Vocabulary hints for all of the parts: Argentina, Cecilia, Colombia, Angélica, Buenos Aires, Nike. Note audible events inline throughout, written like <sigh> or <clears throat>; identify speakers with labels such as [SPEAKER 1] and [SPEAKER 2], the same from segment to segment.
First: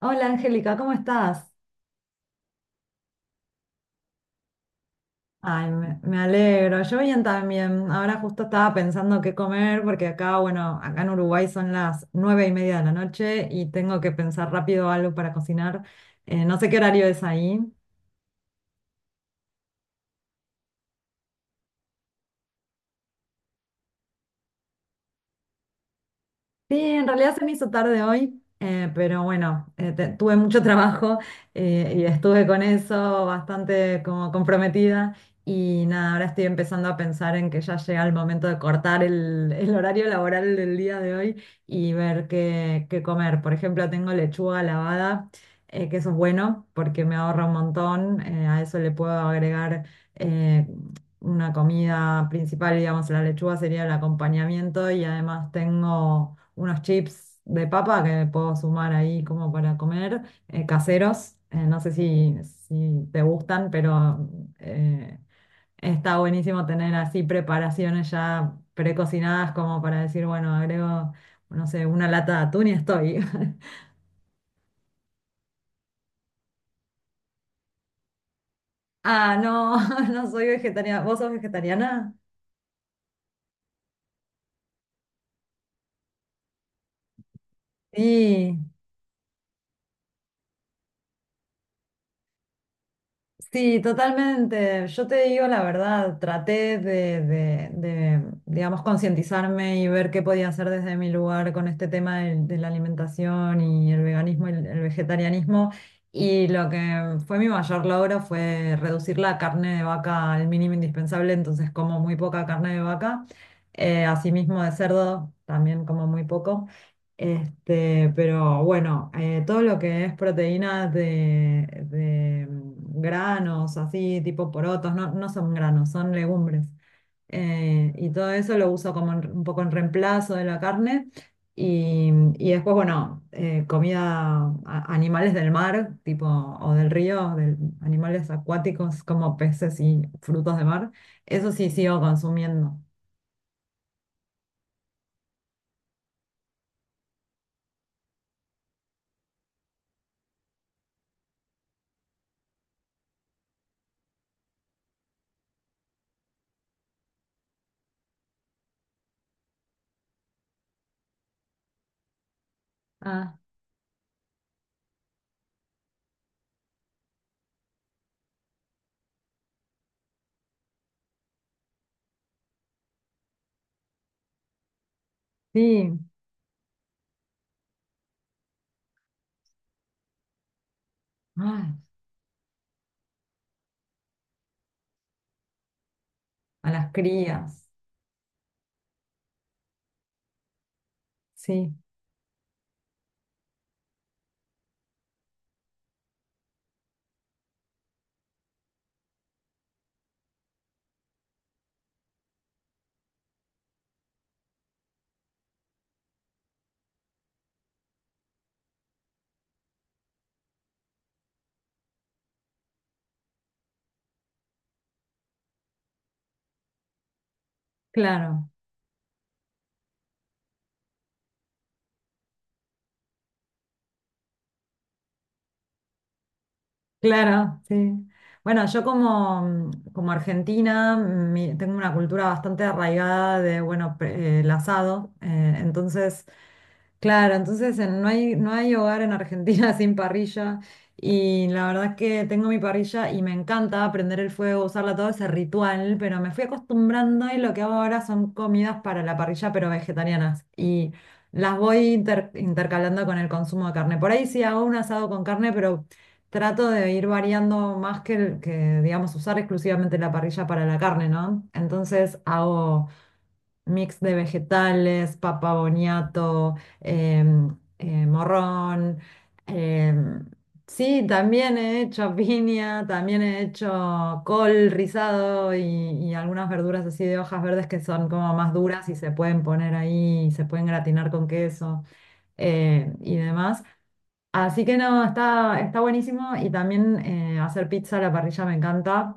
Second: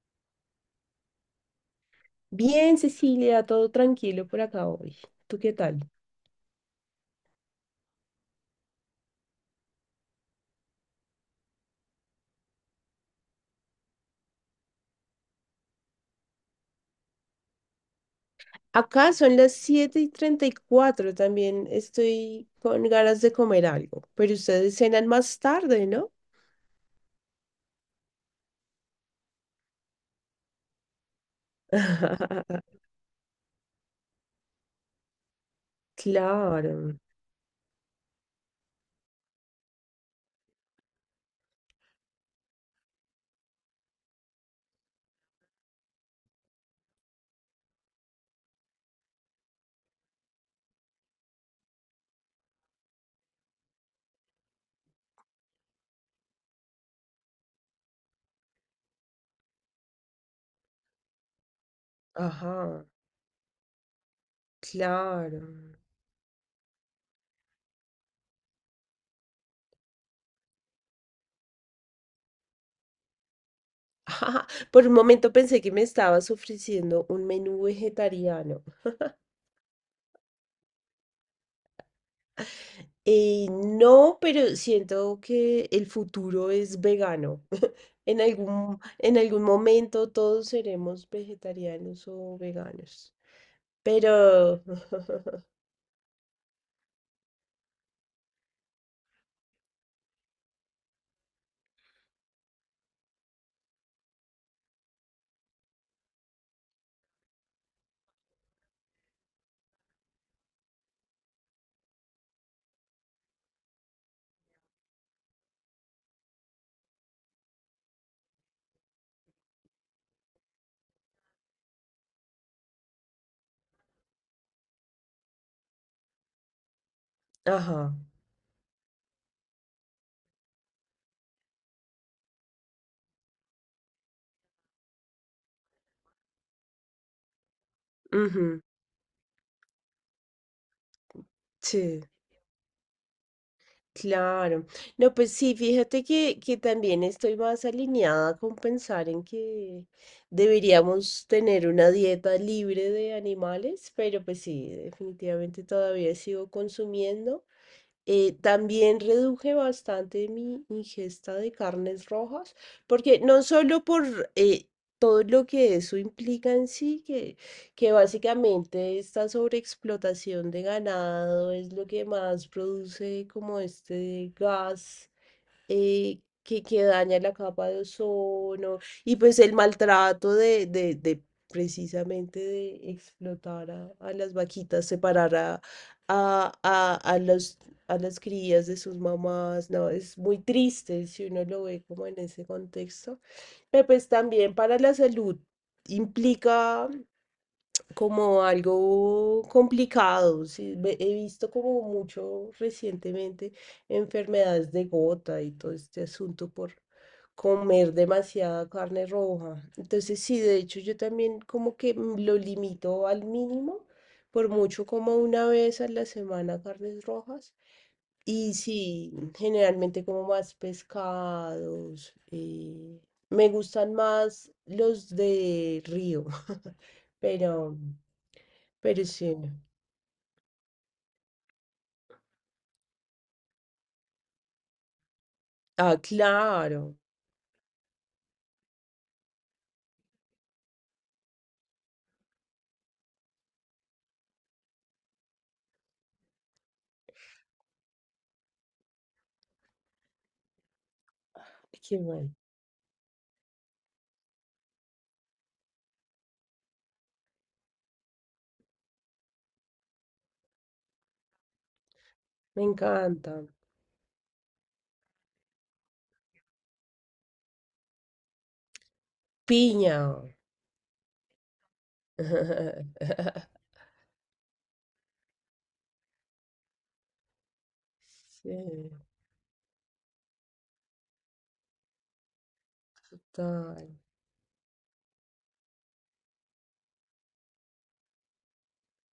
[SPEAKER 1] Hola Angélica, ¿cómo estás?
[SPEAKER 2] Bien, Cecilia, todo tranquilo por acá hoy. ¿Tú qué
[SPEAKER 1] Ay,
[SPEAKER 2] tal?
[SPEAKER 1] me alegro. Yo bien también. Ahora justo estaba pensando qué comer porque acá, bueno, acá en Uruguay son las 9:30 de la noche y tengo que pensar rápido algo para cocinar. No sé qué horario es ahí.
[SPEAKER 2] Acá son las 7:34. También estoy con ganas de comer algo, pero ustedes cenan más tarde, ¿no?
[SPEAKER 1] Sí, en realidad se me hizo tarde hoy, pero bueno, tuve mucho <laughs> trabajo y estuve con
[SPEAKER 2] <laughs>
[SPEAKER 1] eso bastante como comprometida y nada, ahora estoy empezando a
[SPEAKER 2] Claro,
[SPEAKER 1] pensar en que ya llega el momento de cortar el horario laboral del día de hoy y ver qué comer. Por ejemplo, tengo lechuga lavada, que eso es bueno porque me ahorra un montón. A eso le puedo agregar... eh, una comida principal, digamos, la lechuga sería el acompañamiento y además tengo unos chips de papa que puedo sumar ahí como para comer, caseros. No sé si,
[SPEAKER 2] ajá,
[SPEAKER 1] si te gustan, pero eh,
[SPEAKER 2] claro. <laughs>
[SPEAKER 1] está buenísimo tener así preparaciones ya precocinadas como para decir, bueno, agrego, no sé, una lata de atún y estoy. <laughs>
[SPEAKER 2] Ajá, por un momento pensé que me estabas ofreciendo un menú vegetariano.
[SPEAKER 1] Ah, no, <laughs> no soy vegetariana. ¿Vos sos vegetariana?
[SPEAKER 2] <laughs> No, pero siento que el futuro es vegano. En
[SPEAKER 1] Sí.
[SPEAKER 2] algún, en algún momento todos seremos vegetarianos o veganos.
[SPEAKER 1] Sí,
[SPEAKER 2] Pero,
[SPEAKER 1] totalmente. Yo te digo la verdad, traté de digamos, concientizarme y ver qué podía hacer desde mi lugar con este tema de la alimentación y el veganismo y el vegetarianismo. Y lo que fue mi mayor logro fue reducir la carne de vaca al mínimo indispensable, entonces como muy poca carne de vaca. Asimismo de cerdo, también como muy poco. Este, pero bueno, todo lo que es proteínas de granos, así, tipo porotos, no, no son granos, son legumbres.
[SPEAKER 2] ajá,
[SPEAKER 1] Y todo eso lo uso como un poco en reemplazo de la carne. Y, y después, bueno, comida, animales del mar, tipo, o del río, animales
[SPEAKER 2] ujú,
[SPEAKER 1] acuáticos como peces y frutos de mar. Eso sí sigo
[SPEAKER 2] sí,
[SPEAKER 1] consumiendo.
[SPEAKER 2] claro. No, pues sí, fíjate que, también estoy más alineada con pensar en que deberíamos tener una dieta libre de animales, pero pues sí, definitivamente todavía sigo consumiendo. También reduje bastante mi ingesta de carnes rojas, porque
[SPEAKER 1] Ah,
[SPEAKER 2] no solo por todo lo que eso implica en sí, que, básicamente esta sobreexplotación de ganado es lo que más produce como este gas
[SPEAKER 1] sí.
[SPEAKER 2] que daña la capa de ozono y pues el maltrato de, de
[SPEAKER 1] Ay,
[SPEAKER 2] precisamente de explotar a las vaquitas, separar a,
[SPEAKER 1] a las
[SPEAKER 2] a, a los,
[SPEAKER 1] crías,
[SPEAKER 2] a las crías de sus mamás, no, es muy triste si uno lo
[SPEAKER 1] sí.
[SPEAKER 2] ve como en ese contexto, pero pues también para la salud implica como algo complicado. Sí, he visto como mucho recientemente enfermedades de gota y todo este asunto por comer demasiada carne roja. Entonces, sí, de hecho, yo también como que lo limito al mínimo, por mucho como una vez a la semana carnes rojas.
[SPEAKER 1] Claro,
[SPEAKER 2] Y sí, generalmente como más pescados. Me gustan más los de río, <laughs>
[SPEAKER 1] claro,
[SPEAKER 2] pero,
[SPEAKER 1] sí. Bueno, yo
[SPEAKER 2] pero sí.
[SPEAKER 1] como, como argentina tengo una cultura bastante arraigada de, bueno, el asado.
[SPEAKER 2] Ah,
[SPEAKER 1] Entonces,
[SPEAKER 2] claro.
[SPEAKER 1] claro, entonces no hay hogar en Argentina <laughs> sin parrilla. Y la verdad es que tengo mi parrilla y me encanta prender el fuego, usarla todo ese ritual, pero me fui acostumbrando y lo que hago ahora son comidas para la parrilla, pero vegetarianas. Y las voy
[SPEAKER 2] Qué bueno.
[SPEAKER 1] intercalando con el consumo de carne. Por ahí sí hago un asado con carne, pero trato de ir variando más que, que, digamos, usar exclusivamente la parrilla para la carne, ¿no? Entonces
[SPEAKER 2] Me
[SPEAKER 1] hago
[SPEAKER 2] encanta.
[SPEAKER 1] mix de vegetales, papa boniato, em, morrón.
[SPEAKER 2] Piña.
[SPEAKER 1] em, sí, también he hecho piña, también he
[SPEAKER 2] <laughs>
[SPEAKER 1] hecho col rizado y algunas verduras así de hojas verdes que son como
[SPEAKER 2] Sí,
[SPEAKER 1] más duras y se pueden poner ahí, se pueden gratinar con queso y demás.
[SPEAKER 2] total,
[SPEAKER 1] Así que no, está buenísimo y también hacer pizza a la parrilla me encanta.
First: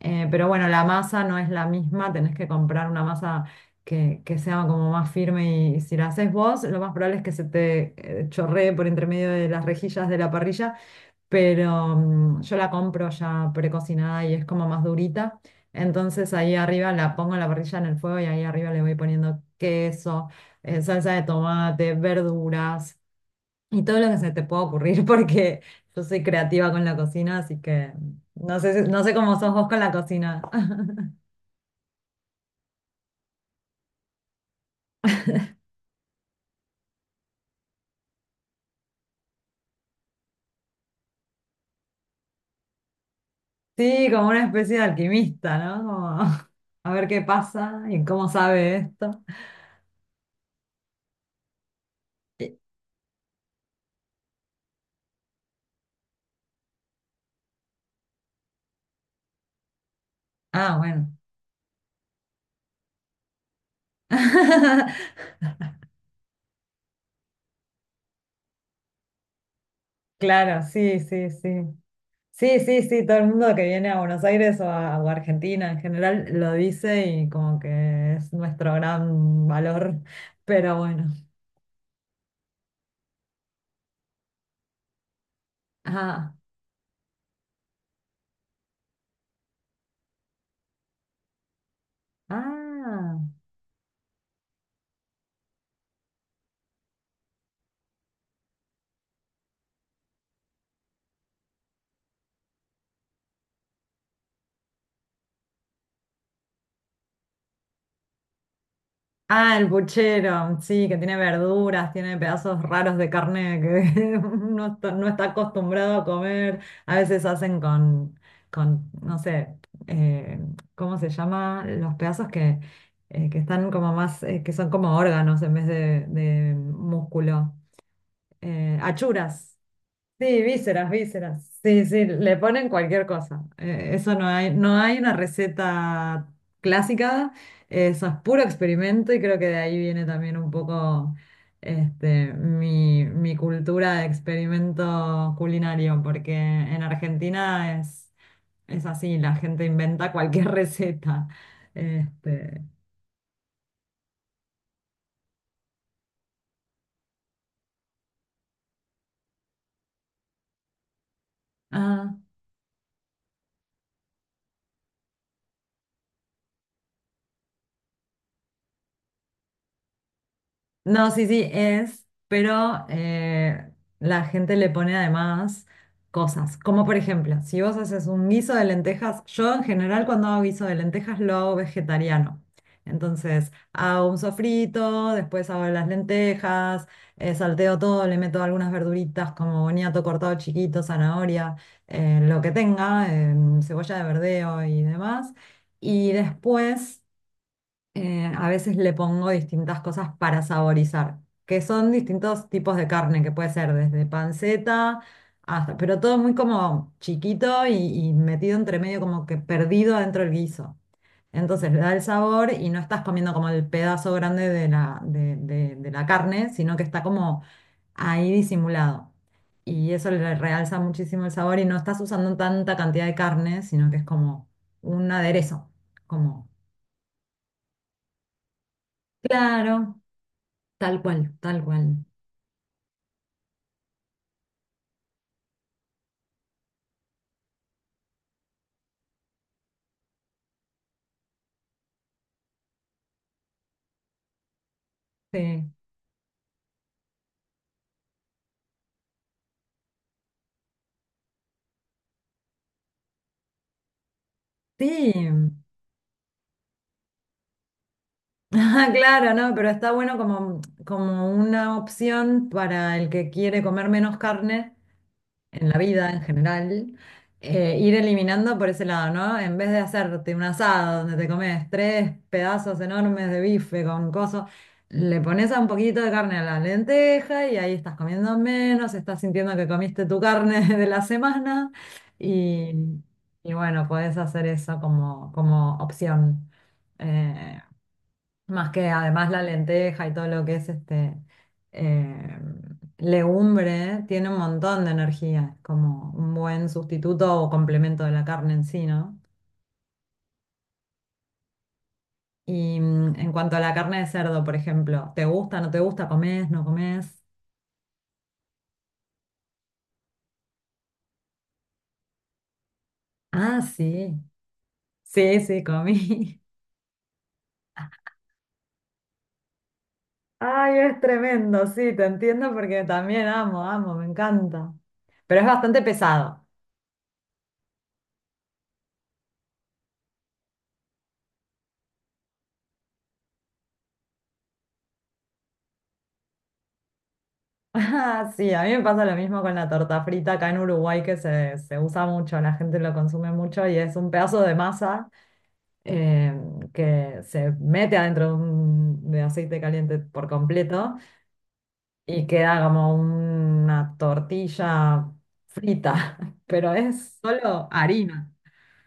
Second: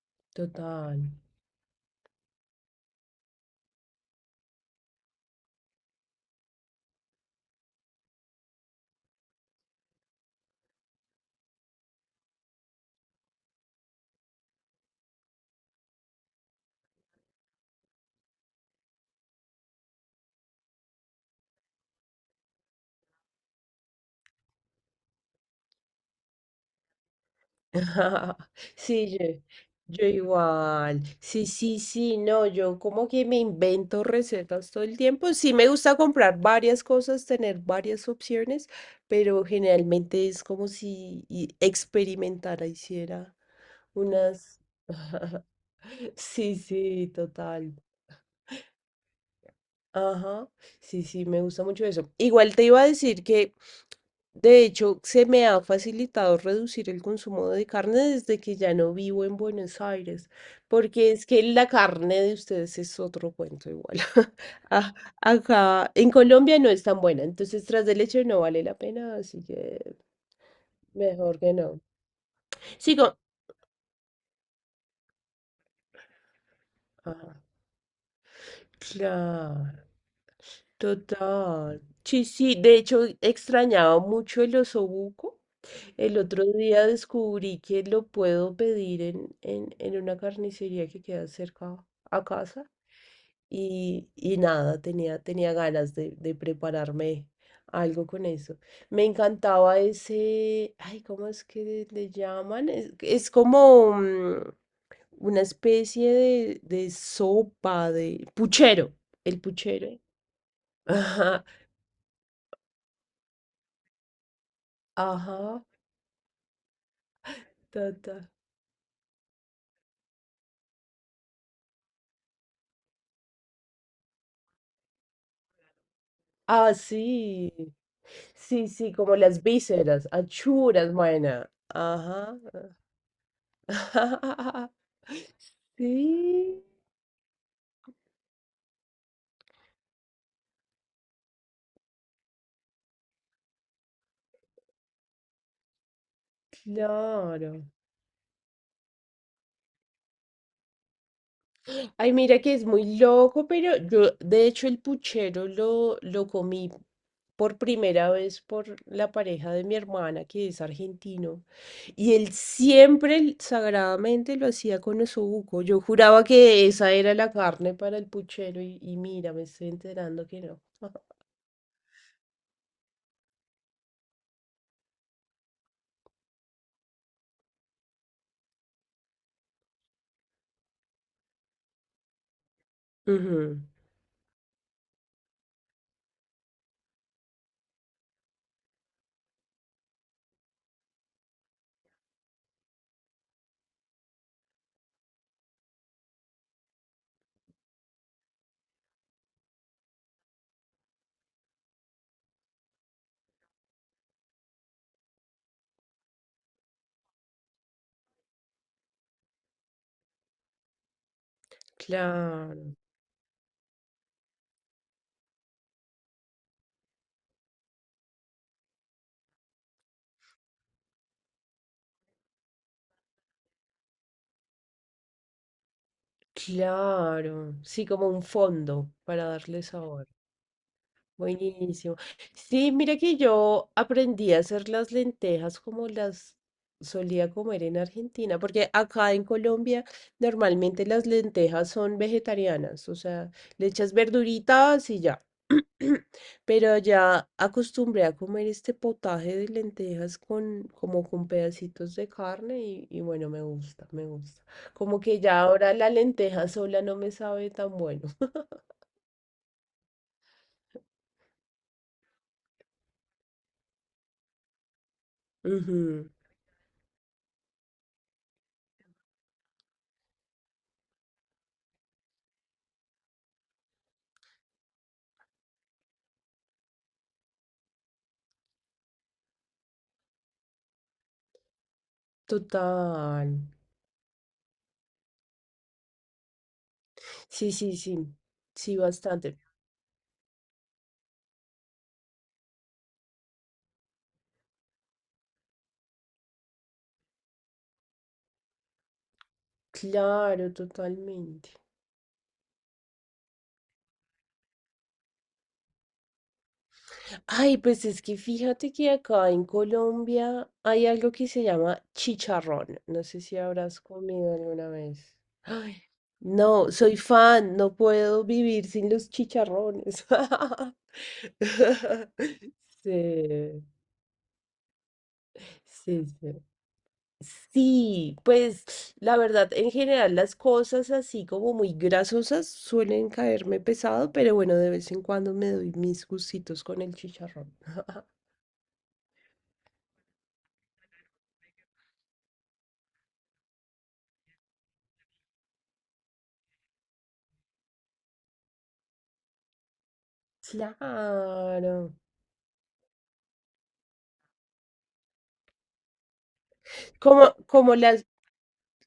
[SPEAKER 1] Pero bueno, la
[SPEAKER 2] total.
[SPEAKER 1] masa no es la misma, tenés que comprar una masa que sea como más firme y si la haces vos, lo más probable es que se te chorree por entre medio de las rejillas de la parrilla, pero yo la compro ya precocinada y es como más durita. Entonces ahí arriba la pongo en la parrilla en el fuego y ahí arriba le voy poniendo queso, salsa de tomate, verduras. Y todo lo que se te pueda ocurrir, <laughs> porque yo soy creativa con la cocina, así que
[SPEAKER 2] <laughs>
[SPEAKER 1] no sé, no sé
[SPEAKER 2] Sí, yo,
[SPEAKER 1] cómo sos vos con la
[SPEAKER 2] yo
[SPEAKER 1] cocina. <laughs>
[SPEAKER 2] igual. Sí, sí, sí, no, yo como que me invento recetas todo el tiempo. Sí, me gusta comprar varias cosas, tener varias opciones, pero generalmente es como si experimentara, hiciera
[SPEAKER 1] Sí, como una
[SPEAKER 2] unas...
[SPEAKER 1] especie de alquimista, ¿no? Como, <laughs>
[SPEAKER 2] Sí,
[SPEAKER 1] a ver
[SPEAKER 2] sí,
[SPEAKER 1] qué
[SPEAKER 2] total.
[SPEAKER 1] pasa y cómo sabe esto.
[SPEAKER 2] Ajá, sí, sí, me gusta mucho eso.
[SPEAKER 1] Y-
[SPEAKER 2] Igual te iba a decir que, de hecho, se me ha facilitado reducir el consumo de carne desde que ya no vivo en Buenos Aires,
[SPEAKER 1] ah, bueno.
[SPEAKER 2] porque es que la carne de ustedes es otro cuento igual. <laughs> A-
[SPEAKER 1] <laughs>
[SPEAKER 2] Acá en Colombia no es tan buena, entonces tras de leche no vale la pena, así que
[SPEAKER 1] Claro, sí, sí,
[SPEAKER 2] mejor que
[SPEAKER 1] sí.
[SPEAKER 2] no.
[SPEAKER 1] Sí, sí, sí,
[SPEAKER 2] Sigo.
[SPEAKER 1] todo el mundo que viene a Buenos Aires o a Argentina en general lo dice y
[SPEAKER 2] Ah.
[SPEAKER 1] como que es nuestro gran
[SPEAKER 2] Claro.
[SPEAKER 1] valor, pero bueno.
[SPEAKER 2] Total. Sí, sí, de hecho extrañaba mucho el osobuco. El
[SPEAKER 1] Ah,
[SPEAKER 2] otro día descubrí que lo puedo pedir en, en una carnicería que queda cerca a casa.
[SPEAKER 1] ah.
[SPEAKER 2] Y nada, tenía, ganas de prepararme algo con eso. Me encantaba ese, ay, ¿cómo es que le llaman? es, como, una especie de sopa, de puchero, el
[SPEAKER 1] Ah, el
[SPEAKER 2] puchero.
[SPEAKER 1] puchero, sí, que tiene
[SPEAKER 2] Ajá,
[SPEAKER 1] verduras, tiene pedazos raros de carne que <laughs> uno no está
[SPEAKER 2] ajá,
[SPEAKER 1] acostumbrado a comer. A veces hacen
[SPEAKER 2] ta,
[SPEAKER 1] con,
[SPEAKER 2] ta.
[SPEAKER 1] con no sé, eh, ¿cómo se llama? Los pedazos que están como más, que son como órganos en vez de
[SPEAKER 2] Ah, sí,
[SPEAKER 1] músculo.
[SPEAKER 2] sí, sí, como las
[SPEAKER 1] Achuras.
[SPEAKER 2] vísceras,
[SPEAKER 1] Sí, vísceras,
[SPEAKER 2] achuras, buena.
[SPEAKER 1] vísceras. Sí, sí, le
[SPEAKER 2] Ajá.
[SPEAKER 1] ponen cualquier cosa. Eso no hay, no
[SPEAKER 2] <laughs>
[SPEAKER 1] hay una receta
[SPEAKER 2] Sí,
[SPEAKER 1] clásica, eso es puro experimento y creo que de ahí viene también un poco este, mi cultura de experimento culinario, porque en
[SPEAKER 2] claro.
[SPEAKER 1] Argentina es así, la gente inventa cualquier <laughs> receta.
[SPEAKER 2] Ay, mira que
[SPEAKER 1] Este,
[SPEAKER 2] es muy loco, pero yo, de hecho, el puchero lo, comí por primera vez por la pareja de mi hermana, que es argentino.
[SPEAKER 1] ah,
[SPEAKER 2] Y él siempre sagradamente lo hacía con osobuco. Yo juraba que esa era la carne para el puchero y mira, me estoy enterando que no. <laughs>
[SPEAKER 1] no, sí, sí, es, pero la gente le pone además cosas, como por ejemplo, si vos haces un guiso de lentejas, yo en general cuando hago guiso de lentejas lo hago vegetariano. Entonces
[SPEAKER 2] Ujú,
[SPEAKER 1] hago un sofrito, después hago las lentejas, salteo todo, le meto algunas verduritas como boniato cortado chiquito, zanahoria, lo que tenga, cebolla de verdeo y demás. Y después a veces le pongo distintas cosas para saborizar, que son distintos tipos de carne, que puede ser desde panceta hasta, pero todo muy como chiquito y metido entre medio, como que perdido dentro del guiso. Entonces le da el sabor y
[SPEAKER 2] claro,
[SPEAKER 1] no estás comiendo como el pedazo grande de la carne, sino que está como ahí disimulado. Y eso le realza muchísimo el sabor y no estás usando tanta cantidad de carne, sino que es como un aderezo, como.
[SPEAKER 2] claro. Sí, como un fondo para darle
[SPEAKER 1] Claro.
[SPEAKER 2] sabor.
[SPEAKER 1] Tal cual, tal
[SPEAKER 2] Buenísimo.
[SPEAKER 1] cual.
[SPEAKER 2] Sí, mira que yo aprendí a hacer las lentejas como las solía comer en Argentina, porque acá en Colombia normalmente las lentejas son vegetarianas, o sea, le echas verduritas y ya.
[SPEAKER 1] Sí.
[SPEAKER 2] <clears throat> Pero ya acostumbré a comer este potaje de lentejas con como con pedacitos de carne y bueno, me gusta, me gusta. Como
[SPEAKER 1] Sí.
[SPEAKER 2] que ya
[SPEAKER 1] <laughs>
[SPEAKER 2] ahora la lenteja sola no me sabe tan bueno. <laughs>
[SPEAKER 1] Ah, claro, no, pero está bueno como una opción para el que quiere comer menos carne en la
[SPEAKER 2] Ujú,
[SPEAKER 1] vida en general, ir eliminando por ese lado, ¿no? En vez de hacerte un asado donde te comes tres pedazos enormes de bife con coso, le pones a un poquito de carne a la lenteja y ahí estás comiendo menos, estás sintiendo que comiste tu carne <laughs> de la semana y,
[SPEAKER 2] total.
[SPEAKER 1] y bueno, podés hacer eso como opción.
[SPEAKER 2] Sí,
[SPEAKER 1] Eh,
[SPEAKER 2] sí, sí,
[SPEAKER 1] Más
[SPEAKER 2] sí,
[SPEAKER 1] que además
[SPEAKER 2] bastante.
[SPEAKER 1] la lenteja y todo lo que es este eh, legumbre tiene un montón de energía, es como un buen sustituto o complemento de la carne en sí, ¿no?
[SPEAKER 2] Claro, totalmente.
[SPEAKER 1] Y en cuanto a la carne de cerdo, por ejemplo, ¿te gusta, no te gusta, comés, no comés?
[SPEAKER 2] Ay, pues es que fíjate que acá en Colombia hay algo que se llama chicharrón. No sé si
[SPEAKER 1] Ah,
[SPEAKER 2] habrás
[SPEAKER 1] sí,
[SPEAKER 2] comido alguna vez.
[SPEAKER 1] sí, sí,
[SPEAKER 2] Ay,
[SPEAKER 1] comí.
[SPEAKER 2] no, soy fan, no puedo vivir sin los chicharrones.
[SPEAKER 1] <laughs> Ay, es tremendo, sí, te
[SPEAKER 2] <laughs>
[SPEAKER 1] entiendo porque
[SPEAKER 2] Sí,
[SPEAKER 1] también amo, amo, me encanta. Pero es bastante
[SPEAKER 2] sí, sí.
[SPEAKER 1] pesado.
[SPEAKER 2] Sí, pues la verdad, en general las cosas así como muy grasosas suelen caerme pesado, pero bueno, de vez en cuando me doy mis gustitos con el chicharrón.
[SPEAKER 1] Ah, sí, a mí me pasa lo mismo con la torta frita acá en Uruguay, que se usa mucho, la gente lo consume mucho y es un pedazo de masa eh, que se mete adentro de aceite caliente por completo
[SPEAKER 2] Claro.
[SPEAKER 1] y queda como una tortilla frita, <laughs> pero es
[SPEAKER 2] Como,
[SPEAKER 1] solo
[SPEAKER 2] como las,
[SPEAKER 1] harina.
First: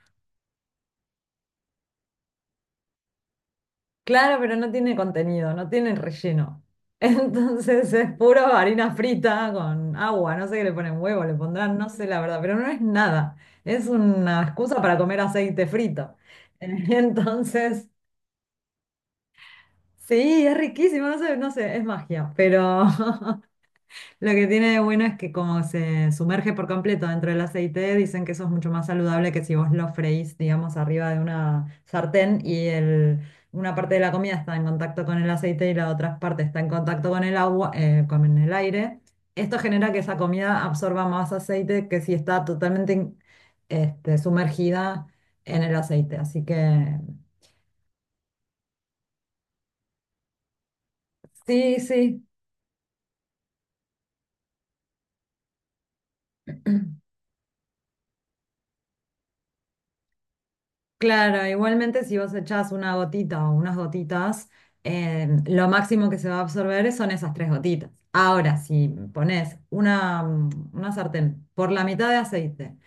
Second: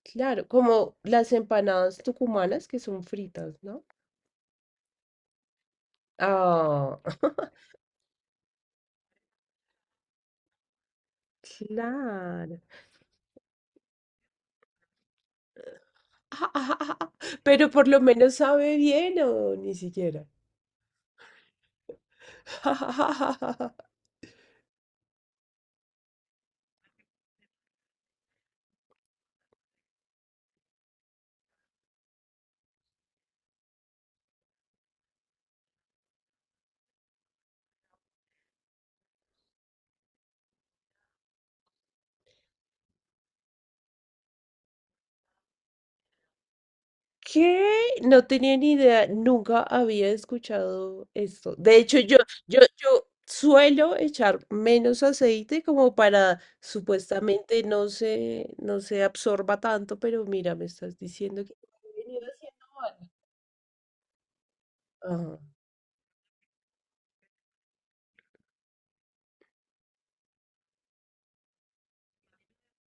[SPEAKER 2] claro, como las empanadas tucumanas que son fritas, ¿no?
[SPEAKER 1] Claro, pero no tiene contenido, no tiene relleno. <laughs>
[SPEAKER 2] Ah, <laughs>
[SPEAKER 1] Entonces es puro harina frita con agua, no sé qué le ponen huevo, le pondrán, no sé la verdad, pero
[SPEAKER 2] claro.
[SPEAKER 1] no es nada. Es una excusa para comer aceite frito. <laughs>
[SPEAKER 2] <laughs> Pero
[SPEAKER 1] Entonces,
[SPEAKER 2] por lo menos sabe bien o ni siquiera.
[SPEAKER 1] sí, es riquísimo, no sé, es magia, pero <laughs>
[SPEAKER 2] <laughs>
[SPEAKER 1] Lo que tiene de bueno es que como se sumerge por completo dentro del aceite, dicen que eso es mucho más saludable que si vos lo freís, digamos, arriba de una sartén y una parte de la comida está en contacto con el aceite y la otra parte está en contacto con el agua, con el aire. Esto genera que esa comida absorba más aceite que si está totalmente este, sumergida en el aceite. Así que
[SPEAKER 2] ¿Qué? No tenía ni idea, nunca había escuchado esto. De
[SPEAKER 1] sí,
[SPEAKER 2] hecho, yo,
[SPEAKER 1] sí.
[SPEAKER 2] yo, yo suelo echar menos aceite como para supuestamente no se absorba tanto, pero mira, me estás diciendo
[SPEAKER 1] Claro,
[SPEAKER 2] que
[SPEAKER 1] igualmente
[SPEAKER 2] he
[SPEAKER 1] si
[SPEAKER 2] venido
[SPEAKER 1] vos
[SPEAKER 2] haciendo
[SPEAKER 1] echás una
[SPEAKER 2] mal.
[SPEAKER 1] gotita o unas gotitas,
[SPEAKER 2] Ah,
[SPEAKER 1] lo máximo que se va a absorber son esas tres gotitas. Ahora, si pones una sartén por la mitad de aceite,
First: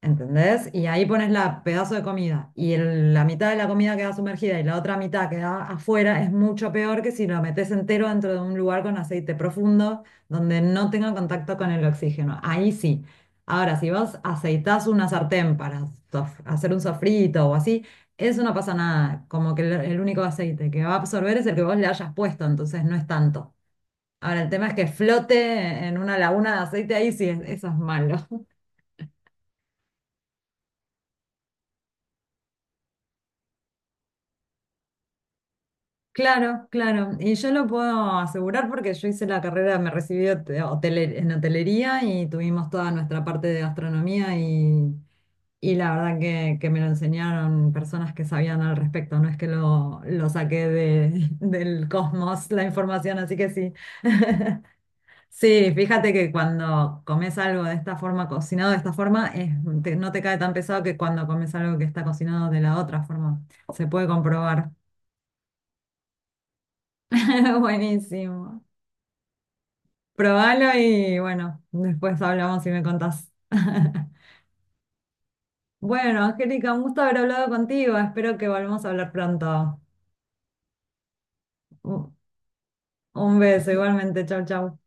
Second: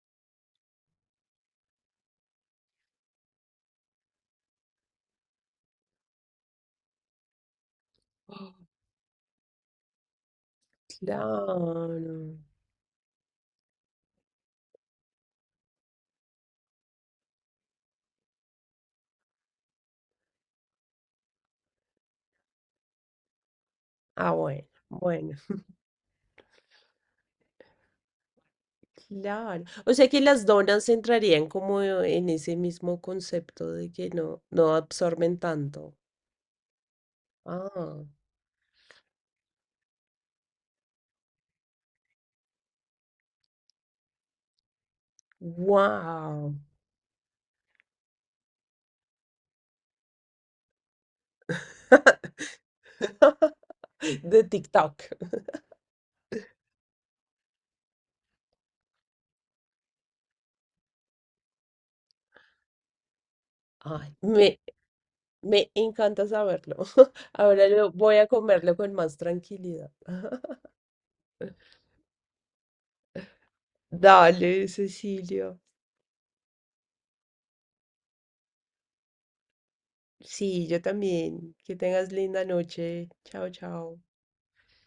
[SPEAKER 1] ¿entendés? Y ahí pones la pedazo de comida y la mitad de la comida queda sumergida y la otra mitad queda afuera, es mucho peor que si lo metes entero dentro de un
[SPEAKER 2] ah,
[SPEAKER 1] lugar con aceite profundo donde no tenga contacto con el oxígeno.
[SPEAKER 2] claro.
[SPEAKER 1] Ahí sí. Ahora, si vos aceitás una sartén para hacer un sofrito o así, eso no pasa nada. Como que el único aceite que va a absorber es el que vos le hayas puesto, entonces no es tanto.
[SPEAKER 2] Ah,
[SPEAKER 1] Ahora, el tema
[SPEAKER 2] bueno,
[SPEAKER 1] es que
[SPEAKER 2] bueno,
[SPEAKER 1] flote en una laguna de aceite, ahí sí, eso es malo.
[SPEAKER 2] claro. O sea que las donas entrarían como en ese mismo concepto de que no, no absorben tanto.
[SPEAKER 1] Claro, claro. Y yo lo
[SPEAKER 2] Ah.
[SPEAKER 1] puedo asegurar porque yo hice la carrera, me recibí en hotelería y tuvimos toda nuestra parte de gastronomía y la verdad
[SPEAKER 2] Wow.
[SPEAKER 1] que me lo enseñaron personas que sabían al respecto. No es que lo saqué <laughs> del
[SPEAKER 2] <laughs>
[SPEAKER 1] cosmos la información, así que sí.
[SPEAKER 2] De TikTok.
[SPEAKER 1] Sí, fíjate que cuando comes algo de esta forma, cocinado de esta forma, no te cae tan pesado que cuando comes algo que está cocinado de la otra forma. Se puede
[SPEAKER 2] Ay, me,
[SPEAKER 1] comprobar.
[SPEAKER 2] me encanta saberlo. <laughs>
[SPEAKER 1] <laughs>
[SPEAKER 2] Ahora lo voy a
[SPEAKER 1] Buenísimo.
[SPEAKER 2] comerlo con más tranquilidad.
[SPEAKER 1] Probalo y bueno, después hablamos y me contás. <laughs>
[SPEAKER 2] Dale, Cecilio.
[SPEAKER 1] Bueno, Angélica, un gusto haber hablado contigo. Espero que volvamos a hablar pronto.
[SPEAKER 2] Sí, yo también. Que tengas
[SPEAKER 1] Un
[SPEAKER 2] linda noche.
[SPEAKER 1] un
[SPEAKER 2] Chao,
[SPEAKER 1] beso,
[SPEAKER 2] chao.
[SPEAKER 1] igualmente. Chau, chau.